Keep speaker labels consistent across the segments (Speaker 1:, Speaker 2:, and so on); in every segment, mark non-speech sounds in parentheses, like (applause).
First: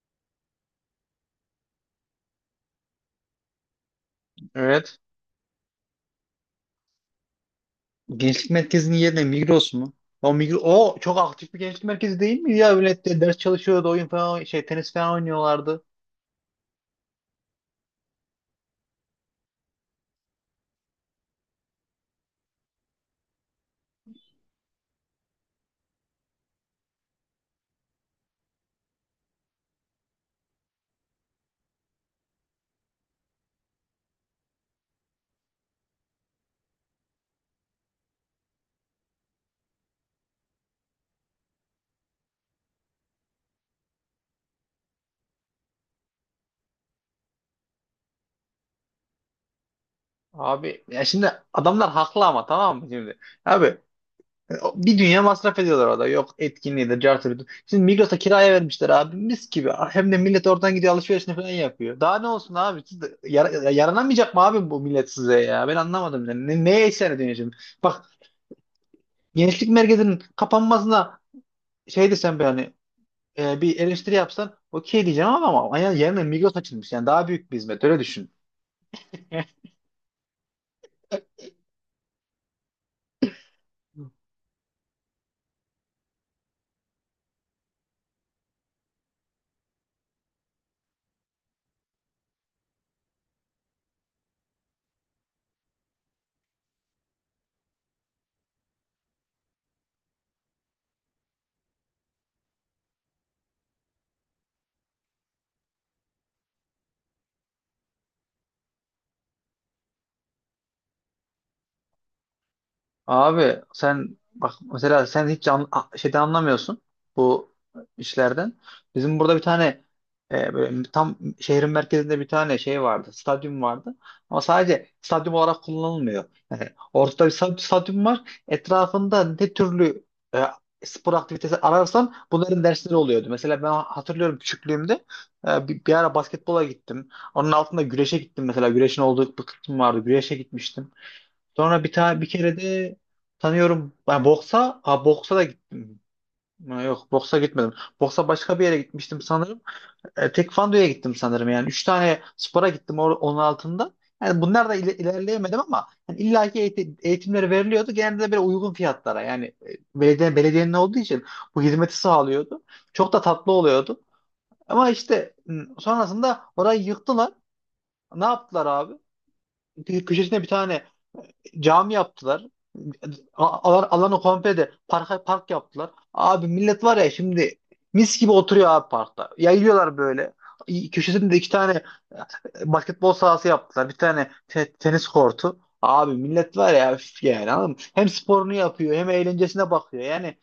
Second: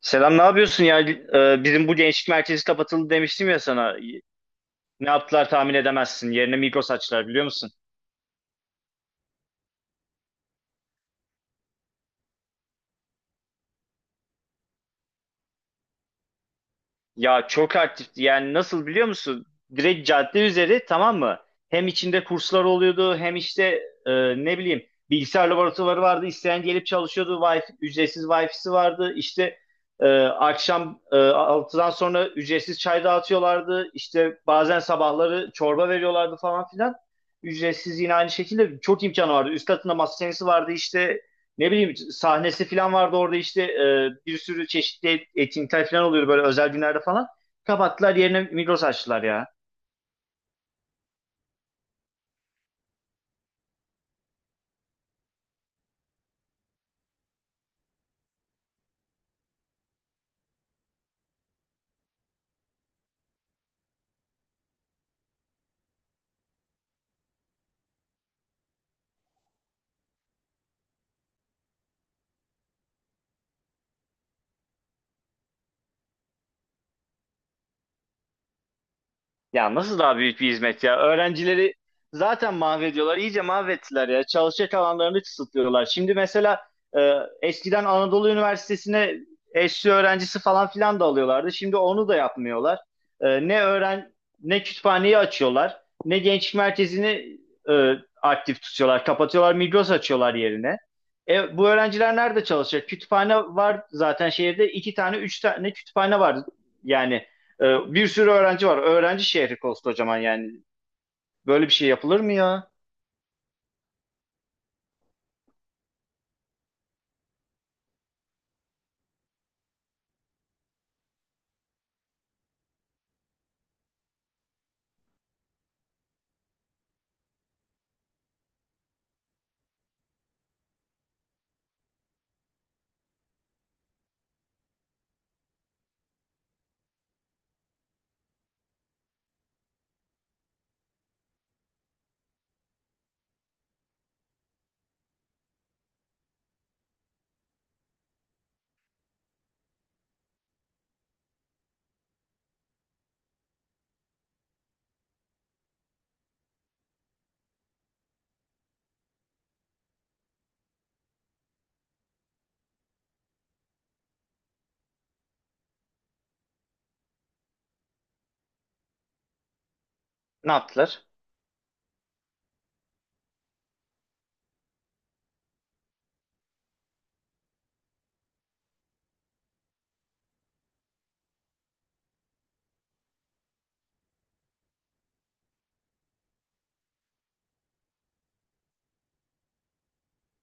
Speaker 1: Selam, ne yapıyorsun ya? Bizim bu gençlik merkezi kapatıldı demiştim ya sana.
Speaker 2: Evet.
Speaker 1: Ne yaptılar tahmin edemezsin. Yerine Migros açtılar biliyor musun?
Speaker 2: Gençlik merkezinin yerine Migros mu? O Migros, o çok aktif bir gençlik merkezi değil mi ya? Millet de ders çalışıyordu, oyun falan şey tenis falan oynuyorlardı.
Speaker 1: Ya çok aktifti. Yani nasıl biliyor musun? Direkt cadde üzeri tamam mı? Hem içinde kurslar oluyordu hem işte e, ne bileyim bilgisayar laboratuvarı vardı. İsteyen gelip çalışıyordu. Wi-Fi, ücretsiz Wi-Fi'si vardı. İşte akşam 6'dan sonra ücretsiz çay dağıtıyorlardı. İşte bazen sabahları çorba veriyorlardı falan filan. Ücretsiz yine aynı şekilde çok imkanı vardı. Üst katında masa tenisi vardı işte ne bileyim sahnesi falan vardı orada işte bir sürü çeşitli etkinlikler falan oluyordu böyle özel günlerde falan. Kapattılar yerine Migros açtılar ya.
Speaker 2: Abi, ya şimdi adamlar haklı ama tamam mı şimdi? Abi, bir dünya masraf ediyorlar orada. Yok, etkinliği de cartı da. Şimdi Migros'a kiraya vermişler abi, mis gibi. Hem de millet oradan gidiyor alışverişini falan yapıyor. Daha ne olsun abi? Siz de yaranamayacak mı abi bu millet size ya? Ben anlamadım. Yani. Neye isyan ediyorsun şimdi? Bak, gençlik merkezinin kapanmasına şey desem ben, hani bir eleştiri yapsan okey diyeceğim, ama yani yerine Migros açılmış. Yani daha büyük bir hizmet, öyle düşün. (laughs)
Speaker 1: Ya nasıl daha büyük bir hizmet ya? Öğrencileri zaten mahvediyorlar. İyice mahvettiler ya. Çalışacak alanlarını kısıtlıyorlar. Şimdi mesela e, eskiden Anadolu Üniversitesi'ne eşli öğrencisi falan filan da alıyorlardı. Şimdi onu da yapmıyorlar. E, ne kütüphaneyi açıyorlar, ne gençlik merkezini e, aktif tutuyorlar. Kapatıyorlar, Migros açıyorlar yerine. E, bu öğrenciler nerede çalışacak? Kütüphane var zaten şehirde. İki tane, üç tane kütüphane var. Yani bir sürü öğrenci var. Öğrenci şehri koskocaman yani. Böyle bir şey yapılır mı ya?
Speaker 2: Abi, sen bak mesela, sen hiç şeyden anlamıyorsun, bu işlerden. Bizim burada bir tane böyle tam şehrin merkezinde bir tane şey vardı, stadyum vardı. Ama sadece stadyum olarak kullanılmıyor. Yani ortada bir stadyum var. Etrafında ne türlü e, spor aktivitesi ararsan bunların dersleri oluyordu. Mesela ben hatırlıyorum, küçüklüğümde bir ara basketbola gittim. Onun altında güreşe gittim mesela. Güreşin olduğu bir kısım vardı. Güreşe gitmiştim. Sonra bir tane bir kere de tanıyorum. Ben boksa, ha, boksa da gittim. Ha, yok, boksa gitmedim. Boksa başka bir yere gitmiştim sanırım. Tekvando'ya gittim sanırım yani. Üç tane spora gittim, onun altında. Yani bunlar da ilerleyemedim ama, yani illaki eğitimleri veriliyordu. Genelde de böyle uygun fiyatlara, yani belediyenin olduğu için bu hizmeti sağlıyordu. Çok da tatlı oluyordu. Ama işte sonrasında orayı yıktılar. Ne yaptılar abi? Köşesine bir
Speaker 1: Ne
Speaker 2: tane
Speaker 1: yaptılar?
Speaker 2: cami yaptılar. Alanı komple de park yaptılar. Abi, millet var ya, şimdi mis gibi oturuyor abi parkta. Yayıyorlar böyle. Köşesinde de iki tane basketbol sahası yaptılar. Bir tane tenis kortu. Abi, millet var ya, üf, yani anladın mı? Hem sporunu yapıyor hem eğlencesine bakıyor. Yani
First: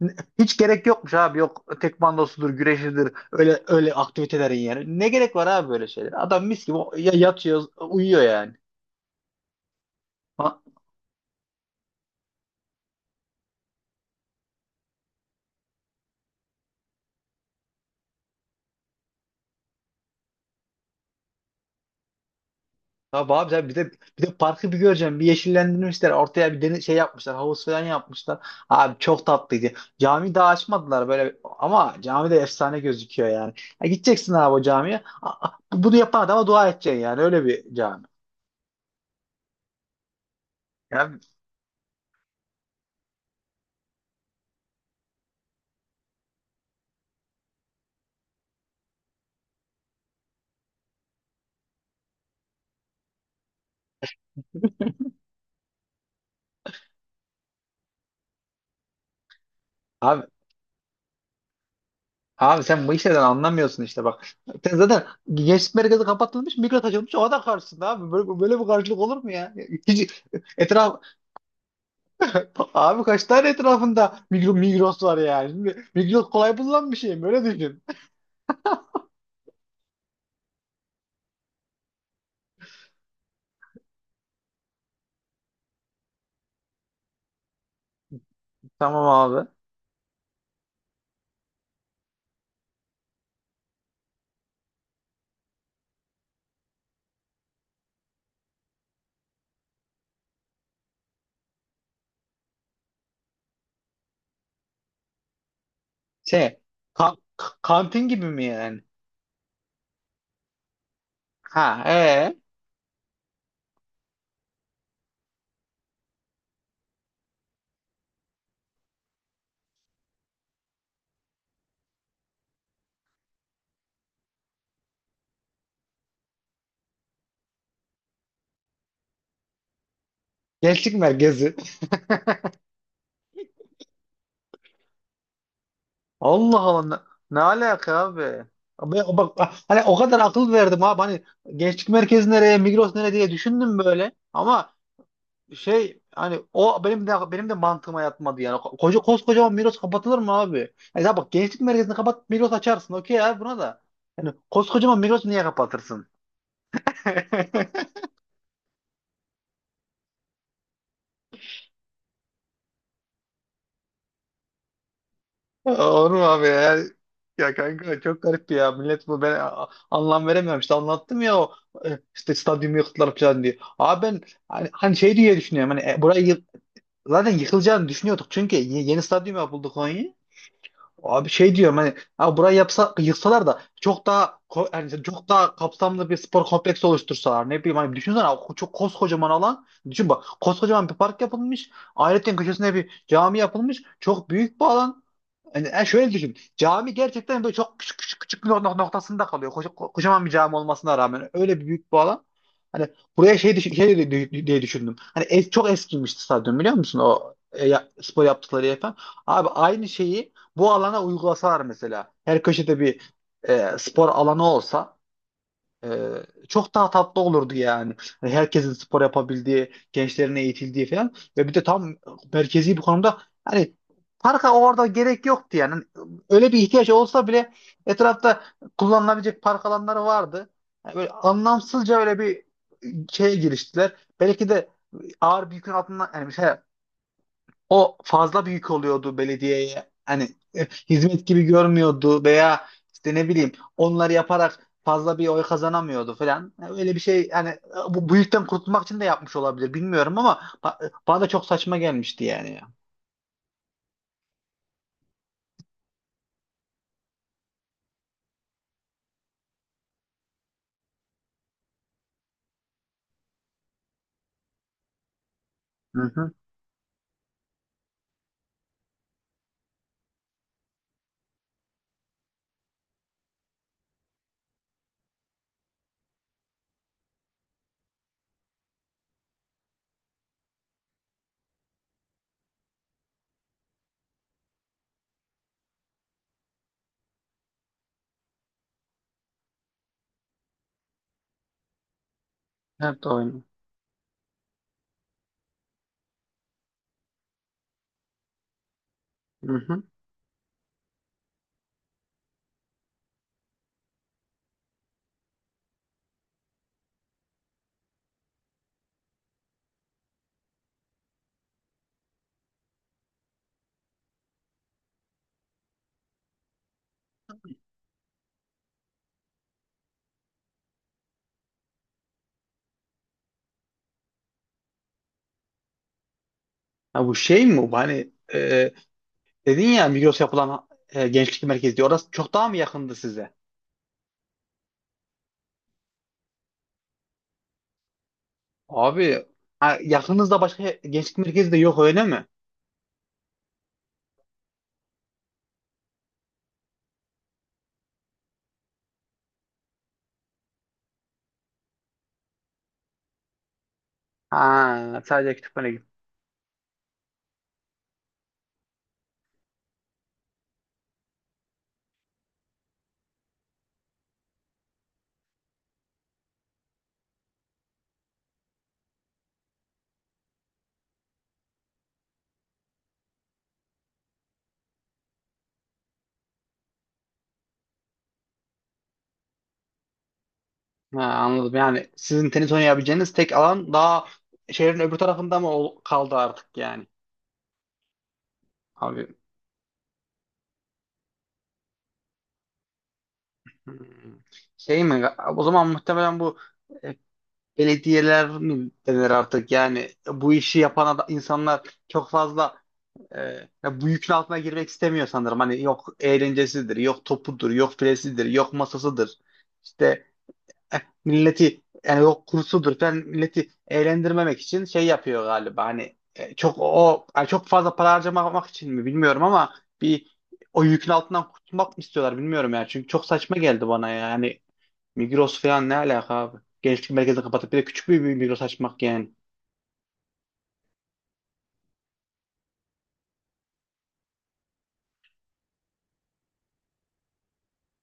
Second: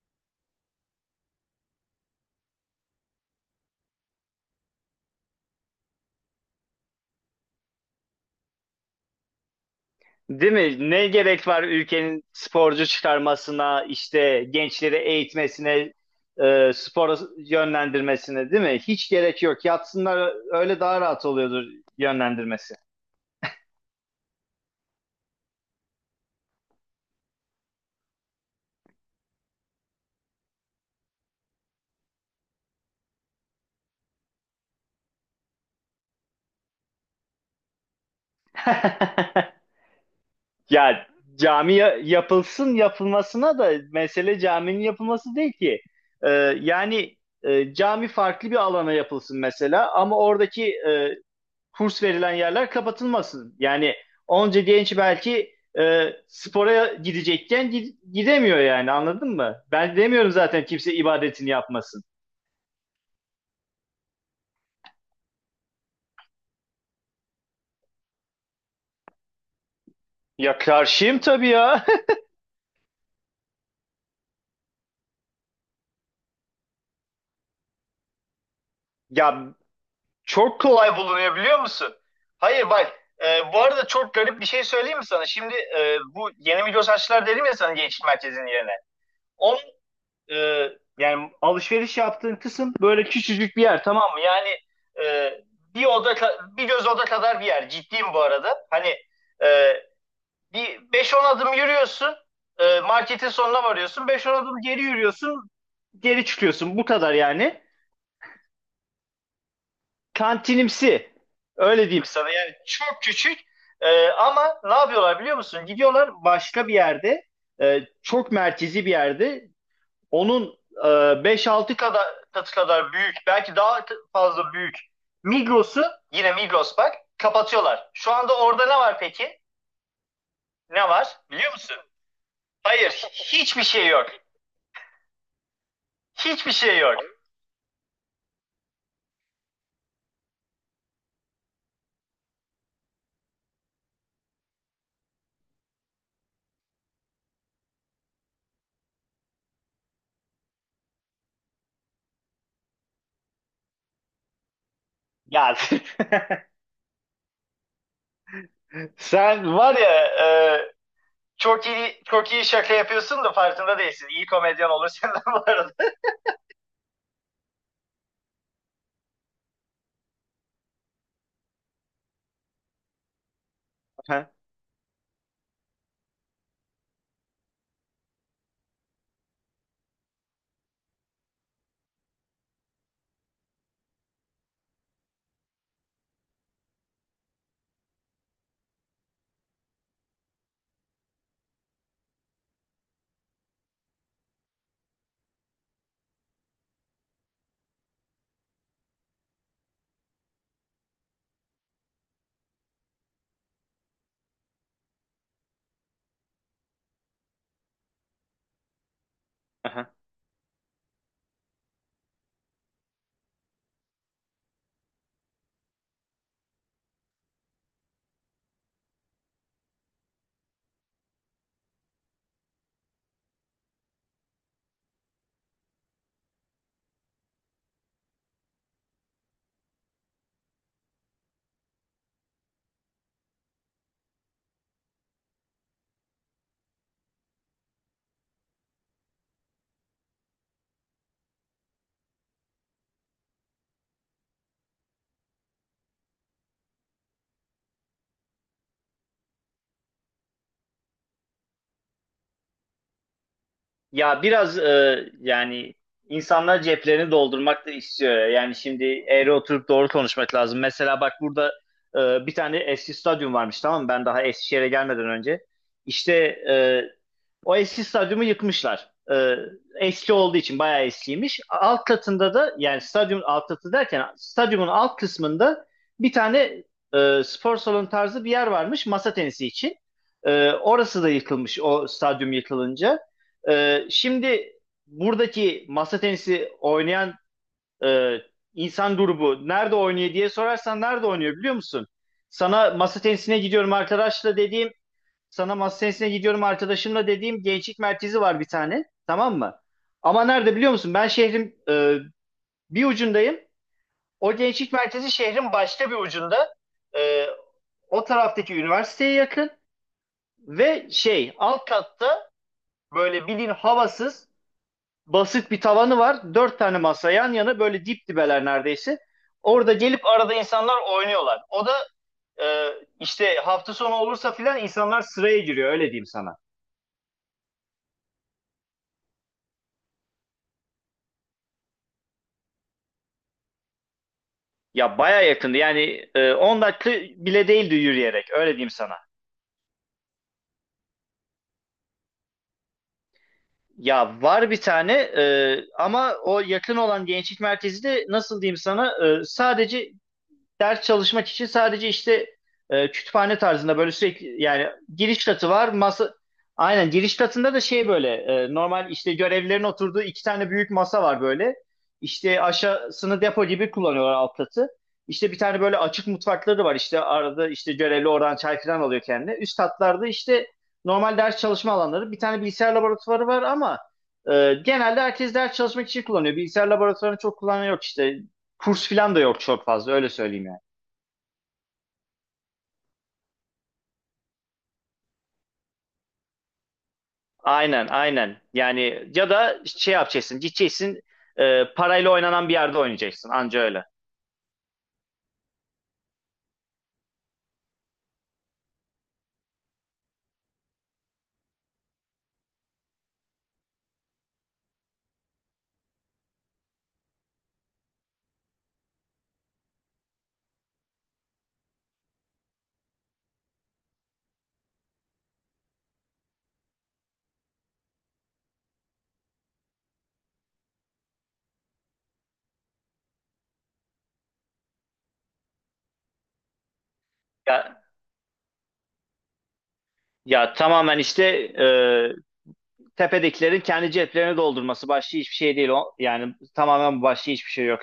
Speaker 2: hiç gerek yokmuş abi. Yok tekvandosudur, güreşidir. Öyle öyle aktivitelerin yani. Ne gerek var abi böyle şeyler? Adam mis gibi yatıyor, uyuyor yani.
Speaker 1: Değil mi? Ne gerek var ülkenin sporcu çıkarmasına, işte gençleri eğitmesine, spora yönlendirmesine, değil mi? Hiç gerek yok. Yatsınlar öyle daha rahat oluyordur yönlendirmesi.
Speaker 2: Tabii abi, tabii, bir de parkı bir göreceğim. Bir yeşillendirmişler. Ortaya bir deniz şey yapmışlar. Havuz falan yapmışlar. Abi, çok tatlıydı. Cami daha açmadılar böyle, ama cami de efsane gözüküyor yani. Ya, gideceksin abi o camiye. Bunu yapan adama dua edeceksin yani. Öyle bir cami.
Speaker 1: (laughs) Ya
Speaker 2: Ya,
Speaker 1: cami yapılsın yapılmasına da mesele caminin yapılması değil ki. Ee, Yani cami farklı bir alana yapılsın mesela ama oradaki kurs verilen yerler kapatılmasın. Yani onca genç belki spora gidecekken gidemiyor yani anladın mı? Ben
Speaker 2: abi
Speaker 1: demiyorum zaten kimse ibadetini yapmasın.
Speaker 2: abi sen bu işlerden anlamıyorsun işte, bak. Sen zaten gençlik merkezi kapatılmış, Migros açılmış. O da karşısında abi. Böyle, böyle bir karşılık olur mu ya? Hiç.
Speaker 1: Ya
Speaker 2: etraf
Speaker 1: karşıyım tabii ya. (laughs)
Speaker 2: Abi, kaç tane etrafında Migros var yani. Şimdi Migros kolay bulunan bir şey mi? Öyle düşün.
Speaker 1: Ya çok kolay bulunuyor biliyor musun? Hayır bak, bu arada çok garip bir şey söyleyeyim mi sana? Şimdi bu yeni Migros açtılar dedim ya sana gençlik merkezinin yerine.
Speaker 2: Tamam abi.
Speaker 1: Onun e, yani alışveriş yaptığın kısım böyle küçücük bir yer tamam mı? Yani e, bir oda bir göz oda kadar bir yer. Ciddiyim bu arada. Hani e, bir beş on adım yürüyorsun. Marketin sonuna varıyorsun. Beş on adım geri yürüyorsun. Geri
Speaker 2: Şey,
Speaker 1: çıkıyorsun. Bu kadar yani.
Speaker 2: kantin gibi mi yani?
Speaker 1: Kantinimsi. Öyle
Speaker 2: Ha,
Speaker 1: diyeyim sana.
Speaker 2: ee?
Speaker 1: Yani çok küçük. E, ama ne yapıyorlar biliyor musun? Gidiyorlar başka bir yerde çok merkezi bir yerde onun beş altı kadar katı kadar büyük, belki daha fazla büyük Migros'u, yine Migros bak kapatıyorlar. Şu anda orada ne var peki? Ne
Speaker 2: Gençlik
Speaker 1: var? Biliyor
Speaker 2: merkezi.
Speaker 1: musun? Hayır, hiçbir şey yok. Hiçbir
Speaker 2: Allah
Speaker 1: şey
Speaker 2: Allah, ne,
Speaker 1: yok.
Speaker 2: ne alaka abi? Abi bak, hani o kadar akıl verdim abi, hani gençlik merkezi nereye, Migros nereye diye düşündüm böyle. Ama şey, hani o benim de mantığıma yatmadı yani. Koca koskocaman Miros kapatılır mı abi? Yani, ya bak, gençlik merkezini kapat, Miros açarsın. Okey abi, buna da. Yani koskocaman Miros niye
Speaker 1: Ya
Speaker 2: kapatırsın? (laughs)
Speaker 1: (laughs) sen var ya, çok iyi çok iyi şaka yapıyorsun da farkında değilsin. İyi komedyen olur senden bu arada.
Speaker 2: Olur mu abi ya? Ya kanka, çok garip ya. Millet bu, ben anlam veremiyorum. İşte anlattım ya, o işte stadyumu yıktılar falan diye. Abi ben hani şey diye düşünüyorum. Hani burayı zaten yıkılacağını düşünüyorduk. Çünkü yeni stadyum yapıldı Konya. Abi şey diyorum, hani abi, burayı yapsa yıksalar da çok daha yani, işte çok daha kapsamlı bir spor kompleksi oluştursalar, ne bileyim, hani düşünsene abi, çok koskocaman alan, düşün bak, koskocaman bir park yapılmış, ayrıca köşesine bir cami yapılmış, çok büyük bir alan, yani, yani şöyle düşün. Cami gerçekten böyle çok küçük küçük küçük bir noktasında kalıyor. Kocaman bir cami olmasına rağmen, öyle bir büyük bir alan. Hani buraya şey, düşün, şey diye düşündüm. Hani çok eskimişti stadyum, biliyor musun? O spor yaptıkları yer falan. Abi aynı
Speaker 1: (laughs)
Speaker 2: şeyi bu alana uygulasalar mesela. Her köşede bir spor alanı olsa, ee, çok daha tatlı olurdu yani. Hani herkesin spor yapabildiği, gençlerin eğitildiği falan, ve bir de tam merkezi bir konumda, hani parka orada gerek yoktu yani. Hani öyle bir ihtiyaç olsa bile, etrafta kullanılabilecek park alanları vardı. Yani böyle anlamsızca öyle bir şeye giriştiler. Belki de ağır bir yükün altından, yani şey, o fazla büyük oluyordu belediyeye. Hani hizmet gibi görmüyordu, veya işte, ne bileyim, onları yaparak fazla bir oy kazanamıyordu falan. Yani öyle bir şey, yani bu büyükten kurtulmak için de yapmış olabilir, bilmiyorum, ama bana da çok saçma gelmişti yani ya.
Speaker 1: Ya biraz yani insanlar ceplerini doldurmak da istiyor. Yani şimdi eğri oturup doğru konuşmak lazım. Mesela bak burada bir tane eski stadyum varmış tamam mı? Ben daha Eskişehir'e gelmeden önce.
Speaker 2: Hı
Speaker 1: İşte
Speaker 2: hı.
Speaker 1: e, o eski stadyumu yıkmışlar. E, eski olduğu için bayağı eskiymiş. Alt katında da yani stadyumun alt katı derken stadyumun alt kısmında bir tane spor salonu tarzı bir yer varmış masa tenisi için. E, orası da yıkılmış o stadyum yıkılınca. Şimdi buradaki masa tenisi oynayan e, insan grubu nerede oynuyor diye sorarsan nerede oynuyor biliyor musun? Sana masa
Speaker 2: Evet,
Speaker 1: tenisine
Speaker 2: oyunu.
Speaker 1: gidiyorum arkadaşla dediğim, sana masa tenisine gidiyorum arkadaşımla dediğim gençlik merkezi var bir tane, tamam
Speaker 2: Hı
Speaker 1: mı?
Speaker 2: hı.
Speaker 1: Ama nerede biliyor musun? Ben şehrin bir ucundayım. O gençlik merkezi şehrin başka bir ucunda. E, o taraftaki üniversiteye yakın ve şey alt katta böyle bilin havasız basit bir tavanı var. Dört tane masa yan yana böyle dip dibeler neredeyse. Orada gelip arada insanlar oynuyorlar. O da e, işte hafta sonu olursa filan insanlar sıraya giriyor öyle diyeyim sana.
Speaker 2: Ha, bu şey mi bu? Hani dedin ya Migros yapılan gençlik merkezi diye. Orası çok daha mı yakındı size?
Speaker 1: Ya baya yakındı yani, 10 dakika bile değildi yürüyerek öyle diyeyim sana.
Speaker 2: Abi, ha, yakınızda başka gençlik merkezi de yok öyle mi?
Speaker 1: Ya var bir tane ama o yakın olan gençlik merkezi de nasıl diyeyim sana, sadece ders çalışmak için sadece işte kütüphane tarzında böyle sürekli yani
Speaker 2: Ha,
Speaker 1: giriş
Speaker 2: sadece
Speaker 1: katı var.
Speaker 2: kütüphane.
Speaker 1: Masa aynen giriş katında da şey böyle normal işte görevlilerin oturduğu iki tane büyük masa var böyle. İşte aşağısını depo gibi kullanıyorlar alt katı. İşte bir tane böyle açık mutfakları var işte arada işte görevli oradan çay falan alıyor kendine. Üst katlarda işte normal ders çalışma alanları. Bir tane bilgisayar laboratuvarı var ama genelde herkes ders çalışmak için kullanıyor. Bilgisayar laboratuvarını çok kullanan yok işte. Kurs falan da yok çok fazla öyle söyleyeyim yani.
Speaker 2: Ha, anladım. Yani sizin tenis oynayabileceğiniz tek alan daha şehrin öbür tarafında mı kaldı artık yani?
Speaker 1: Aynen, aynen. Yani
Speaker 2: Abi.
Speaker 1: ya da şey yapacaksın, gideceksin parayla oynanan bir yerde oynayacaksın. Anca öyle.
Speaker 2: Hmm. Şey mi? O zaman muhtemelen bu e, belediyeler mi denir artık? Yani bu işi yapan insanlar çok fazla e, ya bu yükün altına girmek istemiyor sanırım. Hani yok eğlencesidir, yok topudur, yok filesidir, yok masasıdır. İşte milleti, yani yok kursudur falan, milleti eğlendirmemek için şey yapıyor galiba, hani çok o, yani çok fazla para harcamak için mi bilmiyorum, ama bir, o yükün altından kurtulmak mı istiyorlar bilmiyorum yani, çünkü çok saçma geldi bana yani. Migros falan ne alaka abi, gençlik merkezini kapatıp bir de
Speaker 1: Ya,
Speaker 2: küçük bir Migros açmak yani.
Speaker 1: ya tamamen işte e, tepedekilerin kendi ceplerini doldurması başka hiçbir şey değil. O, yani tamamen başka hiçbir şey yok.